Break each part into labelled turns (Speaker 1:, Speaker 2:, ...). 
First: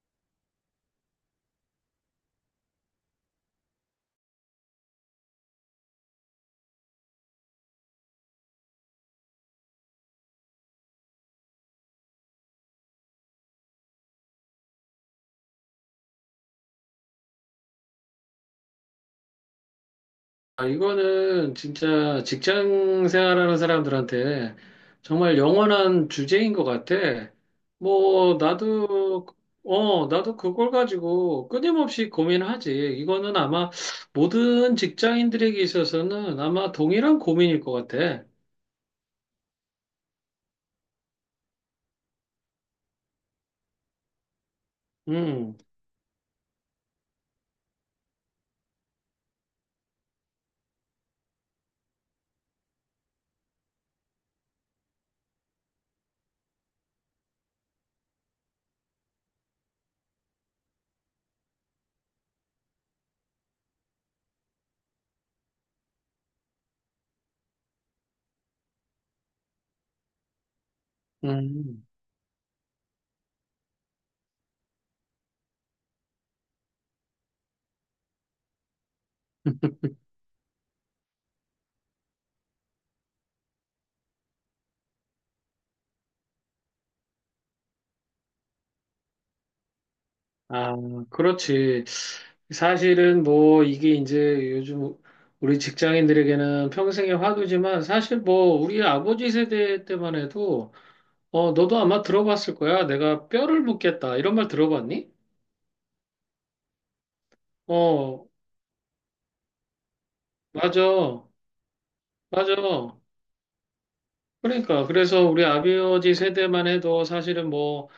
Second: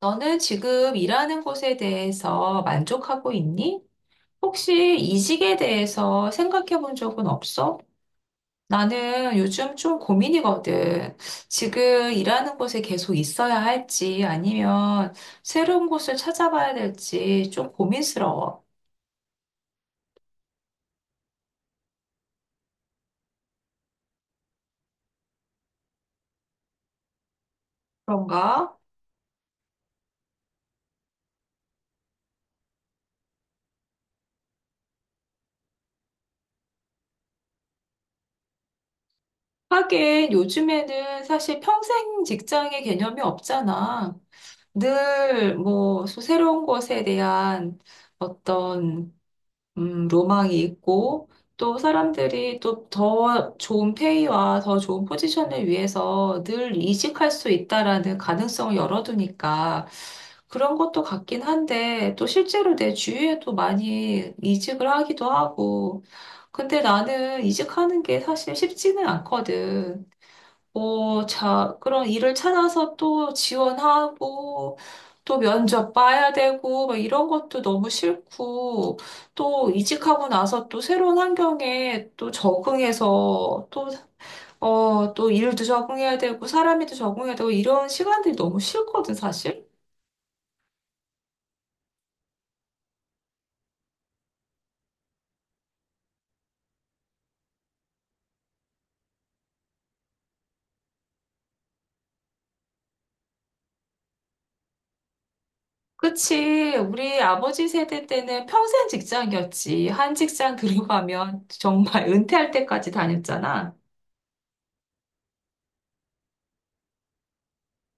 Speaker 1: 너는 지금 일하는 곳에 대해서 만족하고 있니? 혹시 이직에 대해서 생각해 본 적은 없어? 나는 요즘 좀 고민이거든. 지금 일하는 곳에 계속 있어야 할지 아니면 새로운 곳을 찾아봐야 될지 좀 고민스러워.
Speaker 2: 아, 이거는 진짜 직장 생활하는 사람들한테 정말 영원한 주제인 것 같아. 뭐,
Speaker 1: 그런가?
Speaker 2: 나도 그걸 가지고 끊임없이 고민하지. 이거는 아마 모든 직장인들에게 있어서는 아마 동일한 고민일 것 같아.
Speaker 1: 하긴 요즘에는 사실 평생 직장의 개념이 없잖아. 늘
Speaker 2: 음,
Speaker 1: 뭐 새로운 곳에 대한 어떤 로망이 있고, 또 사람들이 또 더 좋은 페이와 더 좋은 포지션을 위해서 늘 이직할 수 있다라는 가능성을 열어두니까 그런 것도 같긴 한데, 또 실제로 내 주위에도 많이 이직을 하기도 하고, 근데 나는 이직하는 게 사실 쉽지는 않거든. 자,
Speaker 2: 음.
Speaker 1: 그런 일을 찾아서 또 지원하고, 또 면접 봐야 되고, 막 이런 것도 너무 싫고, 또 이직하고 나서 또 새로운 환경에 또 적응해서, 또, 또 일도 적응해야 되고, 사람에도 적응해야 되고, 이런 시간들이 너무 싫거든, 사실.
Speaker 2: 아, 그렇지. 사실은 뭐 이게 이제 요즘 우리 직장인들에게는 평생의 화두지만 사실 뭐 우리 아버지 세대 때만 해도 너도 아마 들어봤을 거야. 내가 뼈를 묻겠다. 이런 말 들어봤니?
Speaker 1: 그치. 우리 아버지 세대
Speaker 2: 어,
Speaker 1: 때는 평생 직장이었지. 한 직장
Speaker 2: 맞아.
Speaker 1: 들어가면 정말 은퇴할
Speaker 2: 맞아.
Speaker 1: 때까지 다녔잖아.
Speaker 2: 그러니까. 그래서 우리 아버지 세대만 해도 사실은 뭐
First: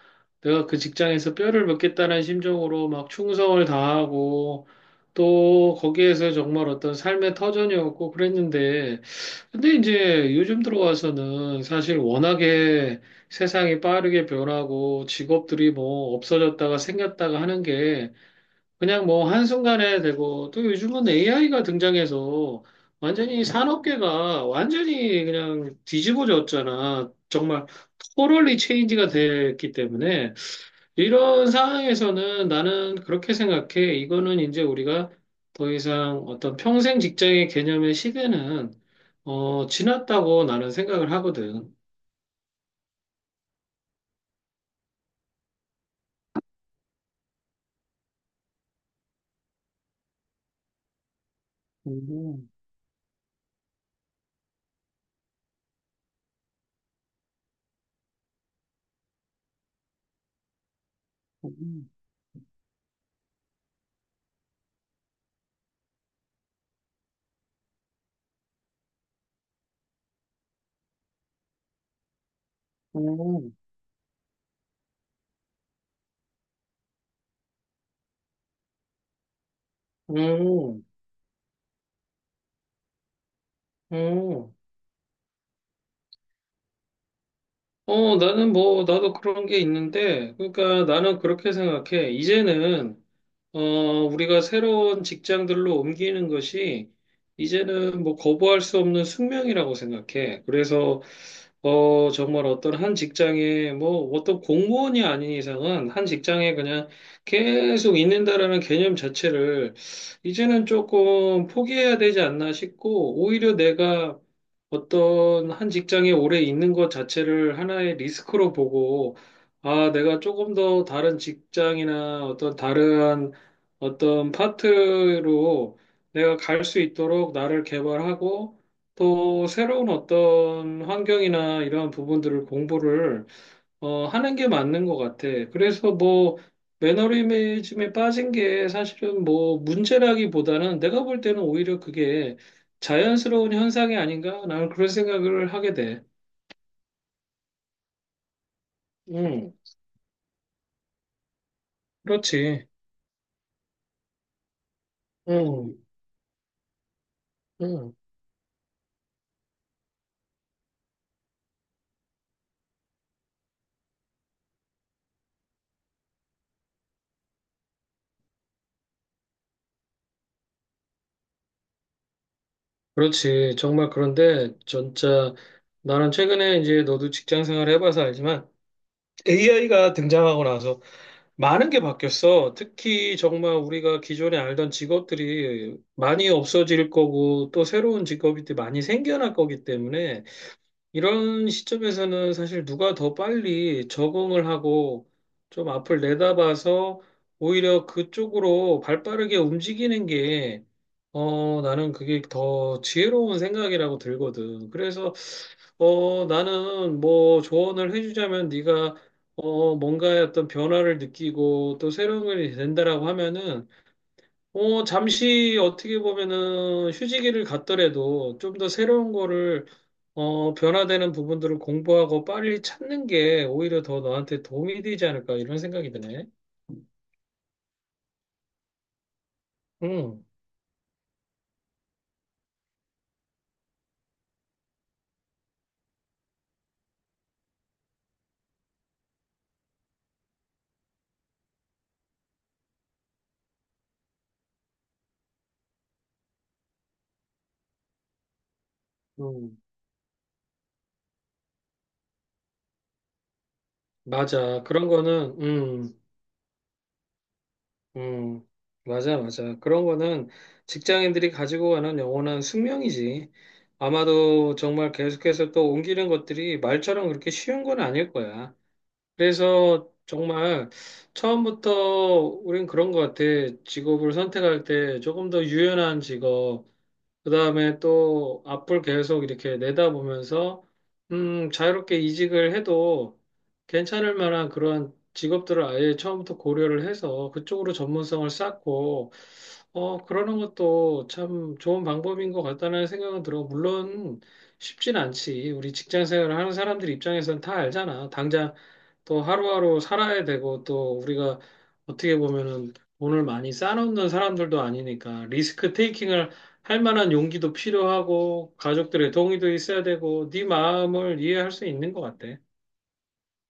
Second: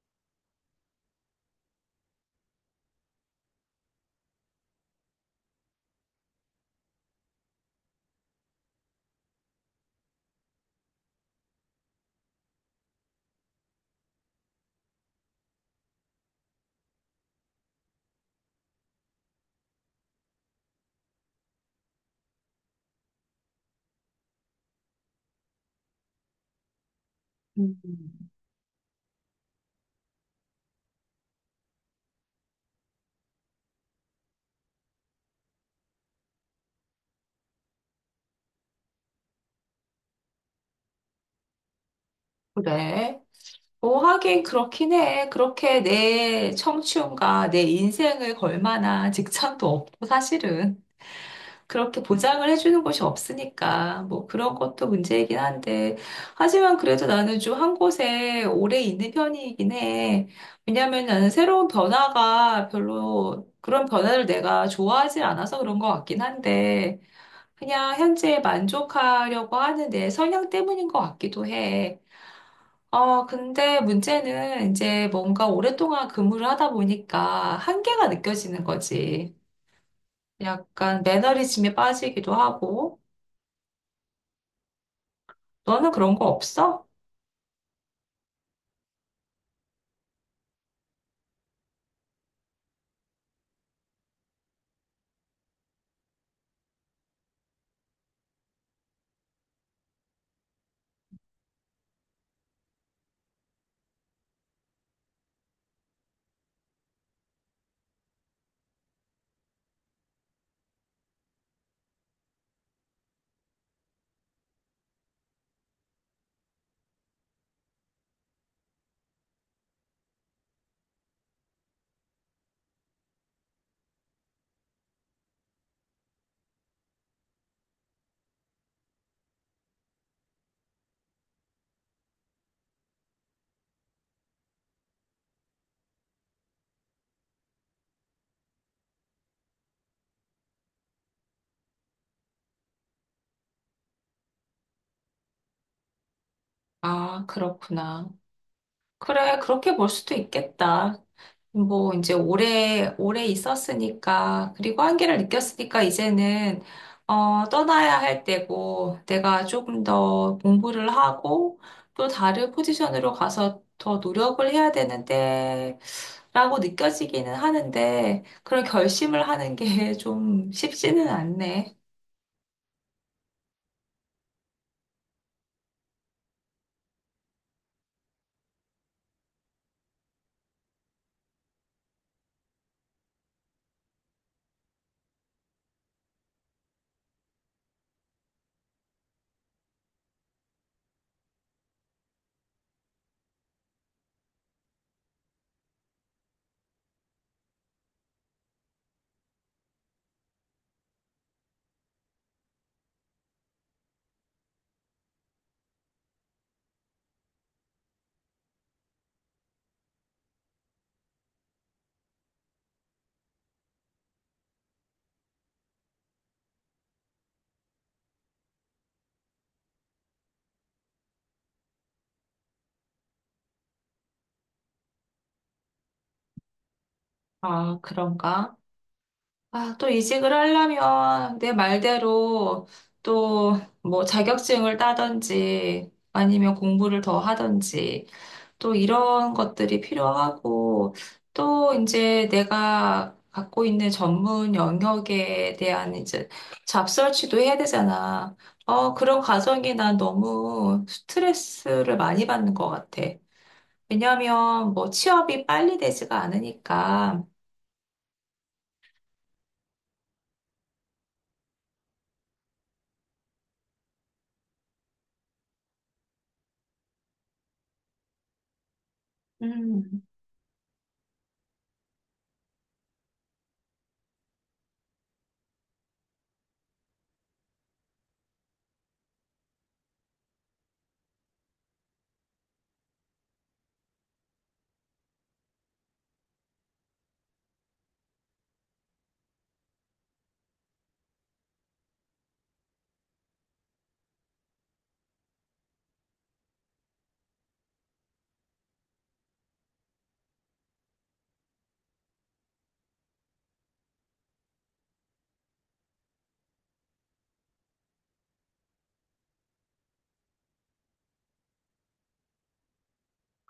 Speaker 2: 내가 그 직장에서 뼈를 묻겠다는 심정으로 막 충성을 다하고 또 거기에서 정말 어떤 삶의 터전이었고 그랬는데, 근데 이제 요즘 들어와서는 사실 워낙에 세상이 빠르게 변하고 직업들이 뭐 없어졌다가 생겼다가 하는 게 그냥 뭐 한순간에 되고, 또 요즘은 AI가 등장해서 완전히 산업계가 완전히 그냥 뒤집어졌잖아. 정말
Speaker 1: 음.
Speaker 2: 토럴리 체인지가 됐기 때문에 이런 상황에서는 나는 그렇게 생각해. 이거는 이제 우리가 더 이상 어떤 평생 직장의 개념의 시대는 지났다고 나는 생각을 하거든.
Speaker 1: 그래. 하긴 그렇긴 해. 그렇게 내 청춘과 내 인생을 걸 만한 직장도 없고, 사실은. 그렇게 보장을
Speaker 2: 음,
Speaker 1: 해주는 곳이 없으니까, 뭐 그런 것도 문제이긴 한데. 하지만 그래도 나는 좀 한 곳에 오래 있는 편이긴 해. 왜냐면 나는 새로운
Speaker 2: 음,
Speaker 1: 변화가 별로, 그런 변화를 내가 좋아하지 않아서 그런 것 같긴 한데, 그냥 현재에 만족하려고 하는 내 성향 때문인 것 같기도 해.
Speaker 2: 음,
Speaker 1: 근데 문제는 이제 뭔가 오랫동안 근무를 하다 보니까 한계가 느껴지는 거지.
Speaker 2: 음,
Speaker 1: 약간 매너리즘에 빠지기도 하고.
Speaker 2: 음.
Speaker 1: 너는 그런 거 없어?
Speaker 2: 나는 뭐, 나도 그런 게 있는데, 그러니까 나는 그렇게 생각해. 이제는, 우리가 새로운 직장들로 옮기는 것이, 이제는 뭐, 거부할 수 없는 숙명이라고 생각해. 그래서, 정말 어떤 한 직장에, 뭐, 어떤 공무원이 아닌 이상은 한 직장에 그냥 계속 있는다라는 개념 자체를, 이제는 조금 포기해야 되지 않나 싶고, 오히려 내가 어떤 한 직장에 오래 있는 것 자체를 하나의 리스크로 보고, 아, 내가 조금 더 다른 직장이나 어떤 다른 어떤 파트로 내가 갈 수 있도록 나를 개발하고 또 새로운 어떤 환경이나 이러한 부분들을 공부를 하는 게 맞는 것 같아. 그래서 뭐, 매너리즘에 빠진 게 사실은 뭐, 문제라기보다는 내가 볼 때는 오히려 그게 자연스러운 현상이 아닌가? 나는 그런 생각을 하게 돼.
Speaker 1: 아, 그렇구나. 그래,
Speaker 2: 음,
Speaker 1: 그렇게 볼 수도 있겠다. 뭐, 이제
Speaker 2: 그렇지.
Speaker 1: 오래, 오래 있었으니까, 그리고 한계를
Speaker 2: 음,
Speaker 1: 느꼈으니까, 이제는,
Speaker 2: 음,
Speaker 1: 떠나야 할 때고, 내가 조금 더 공부를 하고, 또 다른 포지션으로 가서 더 노력을 해야 되는데, 라고 느껴지기는 하는데, 그런 결심을 하는 게 좀 쉽지는 않네.
Speaker 2: 그렇지. 정말 그런데, 진짜, 나는 최근에 이제 너도 직장 생활 해봐서 알지만, AI가 등장하고 나서 많은 게 바뀌었어. 특히 정말 우리가 기존에 알던 직업들이 많이 없어질 거고 또 새로운 직업이 또 많이 생겨날 거기 때문에 이런 시점에서는 사실 누가 더 빨리 적응을 하고 좀 앞을 내다봐서 오히려 그쪽으로 발빠르게 움직이는 게, 나는 그게 더 지혜로운 생각이라고 들거든. 그래서, 나는 뭐 조언을 해주자면 네가, 뭔가의 어떤 변화를 느끼고 또 새로운 걸 된다라고 하면은 잠시 어떻게 보면은 휴지기를 갖더라도 좀 더 새로운 거를, 변화되는 부분들을 공부하고 빨리 찾는 게 오히려 더 너한테 도움이 되지 않을까 이런 생각이 드네.
Speaker 1: 아, 그런가? 아, 또
Speaker 2: 응,
Speaker 1: 이직을 하려면 내 말대로 또 뭐 자격증을 따든지 아니면 공부를 더 하든지 또 이런 것들이 필요하고 또 이제 내가 갖고 있는 전문 영역에 대한 이제 잡설치도 해야 되잖아. 그런
Speaker 2: 응,
Speaker 1: 과정이 난 너무 스트레스를 많이 받는 것 같아.
Speaker 2: 맞아.
Speaker 1: 왜냐하면
Speaker 2: 그런
Speaker 1: 뭐
Speaker 2: 거는,
Speaker 1: 취업이 빨리
Speaker 2: 응,
Speaker 1: 되지가 않으니까.
Speaker 2: 응, 맞아, 맞아. 그런 거는 직장인들이 가지고 가는 영원한 숙명이지. 아마도 정말 계속해서 또 옮기는 것들이 말처럼 그렇게 쉬운 건 아닐 거야. 그래서
Speaker 1: 음.
Speaker 2: 정말 처음부터 우린 그런 것 같아. 직업을 선택할 때 조금 더 유연한 직업, 그다음에 또 앞을 계속 이렇게 내다보면서 자유롭게 이직을 해도 괜찮을 만한 그런 직업들을 아예 처음부터 고려를 해서 그쪽으로 전문성을 쌓고 그러는 것도 참 좋은 방법인 것 같다는 생각은 들어. 물론 쉽진 않지. 우리 직장 생활을 하는 사람들 입장에서는 다 알잖아. 당장 또 하루하루 살아야 되고 또 우리가 어떻게 보면은 돈을 많이 쌓아놓는 사람들도 아니니까 리스크 테이킹을 할 만한 용기도 필요하고 가족들의 동의도 있어야 되고 네 마음을 이해할 수 있는 것 같아.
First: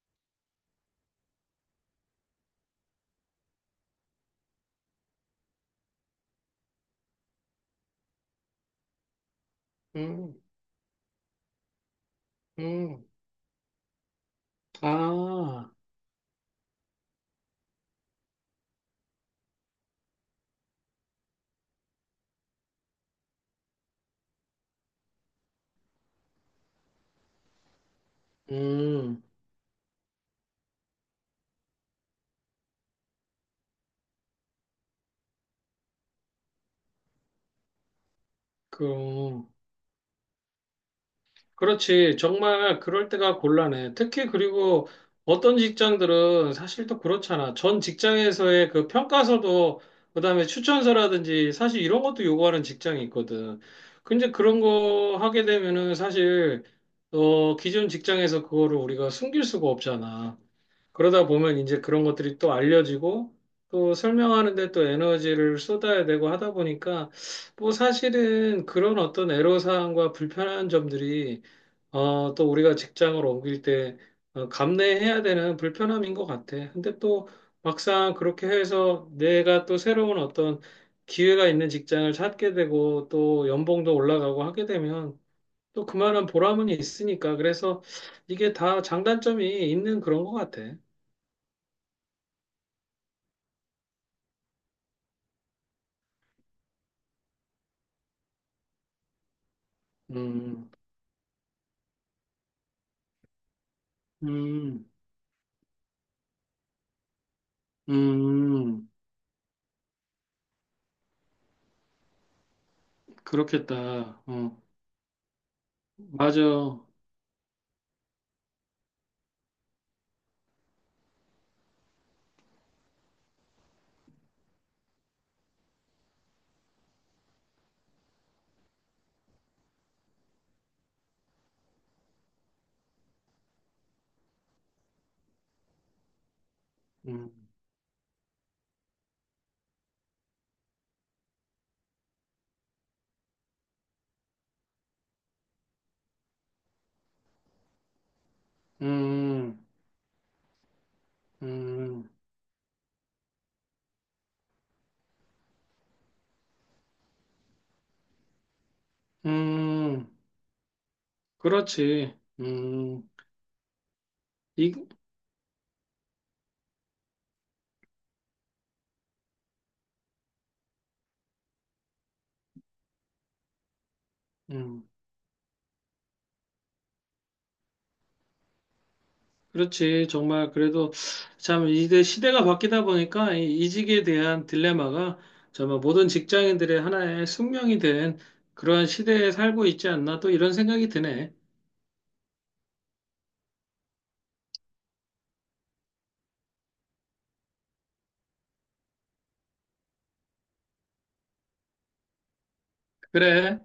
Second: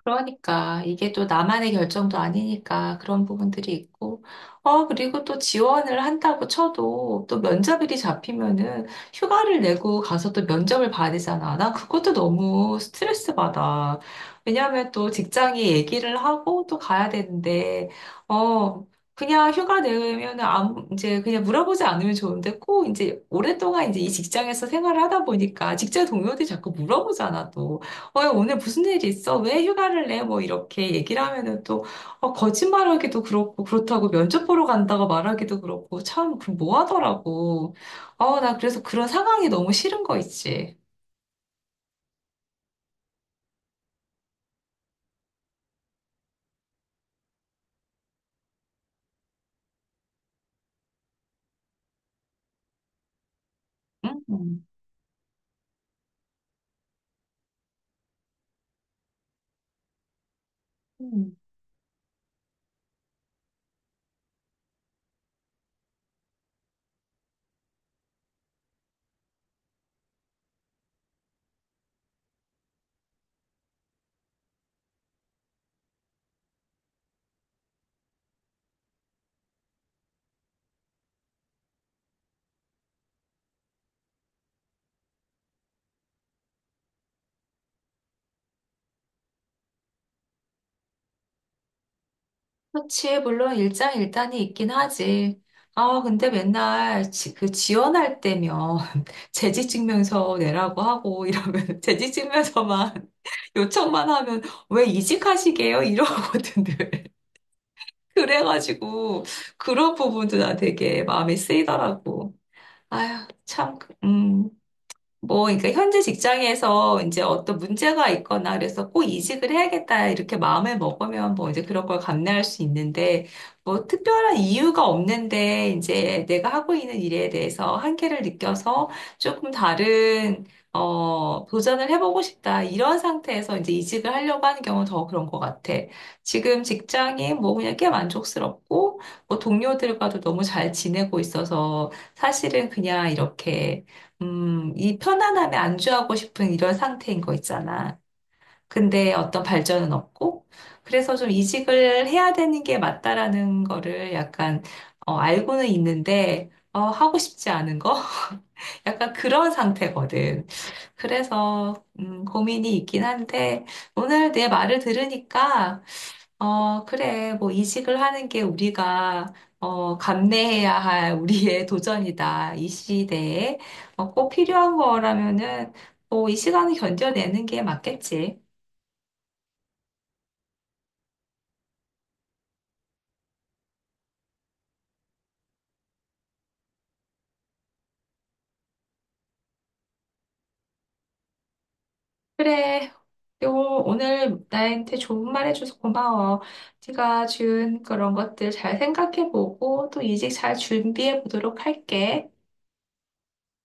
Speaker 1: 그러니까 이게 또 나만의 결정도 아니니까 그런 부분들이 있고 그리고 또 지원을 한다고 쳐도 또 면접일이 잡히면은 휴가를 내고 가서
Speaker 2: 음,
Speaker 1: 또 면접을 봐야 되잖아. 난 그것도 너무
Speaker 2: 음,
Speaker 1: 스트레스 받아. 왜냐하면 또 직장이
Speaker 2: 아,
Speaker 1: 얘기를 하고 또 가야 되는데 어 그냥 휴가 내면은 아무 이제 그냥 물어보지 않으면 좋은데 꼭 이제 오랫동안 이제 이 직장에서 생활을 하다 보니까 직장 동료들이 자꾸 물어보잖아 또. 어, 오늘 무슨 일이
Speaker 2: 음,
Speaker 1: 있어? 왜 휴가를 내? 뭐 이렇게 얘기를 하면은 또 거짓말하기도 그렇고 그렇다고 면접 보러 간다고 말하기도 그렇고 참 그럼 뭐 하더라고. 나 그래서 그런
Speaker 2: 그,
Speaker 1: 상황이 너무 싫은 거 있지.
Speaker 2: 그렇지. 정말 그럴 때가 곤란해. 특히 그리고 어떤 직장들은 사실 또 그렇잖아. 전 직장에서의 그 평가서도 그다음에 추천서라든지 사실 이런 것도 요구하는 직장이 있거든.
Speaker 1: 응?
Speaker 2: 근데 그런
Speaker 1: 음.
Speaker 2: 거 하게 되면은 사실 기존 직장에서 그거를 우리가 숨길 수가 없잖아. 그러다
Speaker 1: 음.
Speaker 2: 보면 이제 그런 것들이 또 알려지고 또 설명하는데 또 에너지를 쏟아야 되고 하다 보니까 뭐 사실은 그런 어떤 애로사항과 불편한 점들이, 또 우리가 직장을 옮길 때 감내해야 되는 불편함인 것 같아. 근데 또 막상 그렇게 해서 내가 또 새로운 어떤 기회가 있는 직장을 찾게 되고 또 연봉도 올라가고 하게 되면 또 그만한 보람은 있으니까, 그래서 이게 다 장단점이 있는 그런 것 같아.
Speaker 1: 그렇지. 물론 일장일단이 있긴 하지. 아, 근데 맨날 그 지원할 때면 재직증명서
Speaker 2: 음,
Speaker 1: 내라고 하고 이러면 재직증명서만 요청만 하면 왜
Speaker 2: 음,
Speaker 1: 이직하시게요? 이러거든.
Speaker 2: 음,
Speaker 1: 그래가지고 그런 부분도 난 되게 마음이 쓰이더라고. 아휴, 참,
Speaker 2: 그렇겠다.
Speaker 1: 음.
Speaker 2: 어,
Speaker 1: 뭐, 그러니까 현재
Speaker 2: 맞아.
Speaker 1: 직장에서 이제 어떤 문제가 있거나 그래서 꼭 이직을 해야겠다 이렇게 마음을 먹으면 뭐 이제 그런 걸 감내할 수 있는데 뭐 특별한 이유가 없는데 이제 내가 하고 있는 일에 대해서 한계를 느껴서 조금 다른 도전을 해보고 싶다 이런 상태에서 이제 이직을 하려고 하는 경우는 더 그런 것 같아. 지금 직장이
Speaker 2: 음,
Speaker 1: 뭐 그냥 꽤 만족스럽고 뭐 동료들과도 너무 잘 지내고 있어서 사실은 그냥 이렇게 이 편안함에 안주하고 싶은 이런 상태인 거 있잖아. 근데 어떤
Speaker 2: 음,
Speaker 1: 발전은 없고, 그래서 좀 이직을
Speaker 2: 음,
Speaker 1: 해야 되는 게 맞다라는 거를 약간, 알고는 있는데, 하고 싶지 않은 거? 약간 그런
Speaker 2: 음,
Speaker 1: 상태거든. 그래서,
Speaker 2: 그렇지.
Speaker 1: 고민이 있긴 한데, 오늘 내
Speaker 2: 이,
Speaker 1: 말을 들으니까 그래. 뭐, 이직을 하는 게 우리가, 감내해야 할 우리의 도전이다. 이 시대에. 꼭 필요한
Speaker 2: 음,
Speaker 1: 거라면은, 뭐, 이 시간을 견뎌내는 게 맞겠지.
Speaker 2: 그렇지. 정말 그래도 참 이제 시대가 바뀌다 보니까 이 이직에 대한 딜레마가 정말 모든 직장인들의 하나의 숙명이 된 그러한 시대에 살고 있지 않나 또 이런 생각이 드네.
Speaker 1: 그래. 오늘 나한테 좋은 말 해줘서 고마워. 네가 준 그런 것들 잘 생각해보고, 또 이직 잘 준비해보도록 할게.
Speaker 2: 그래.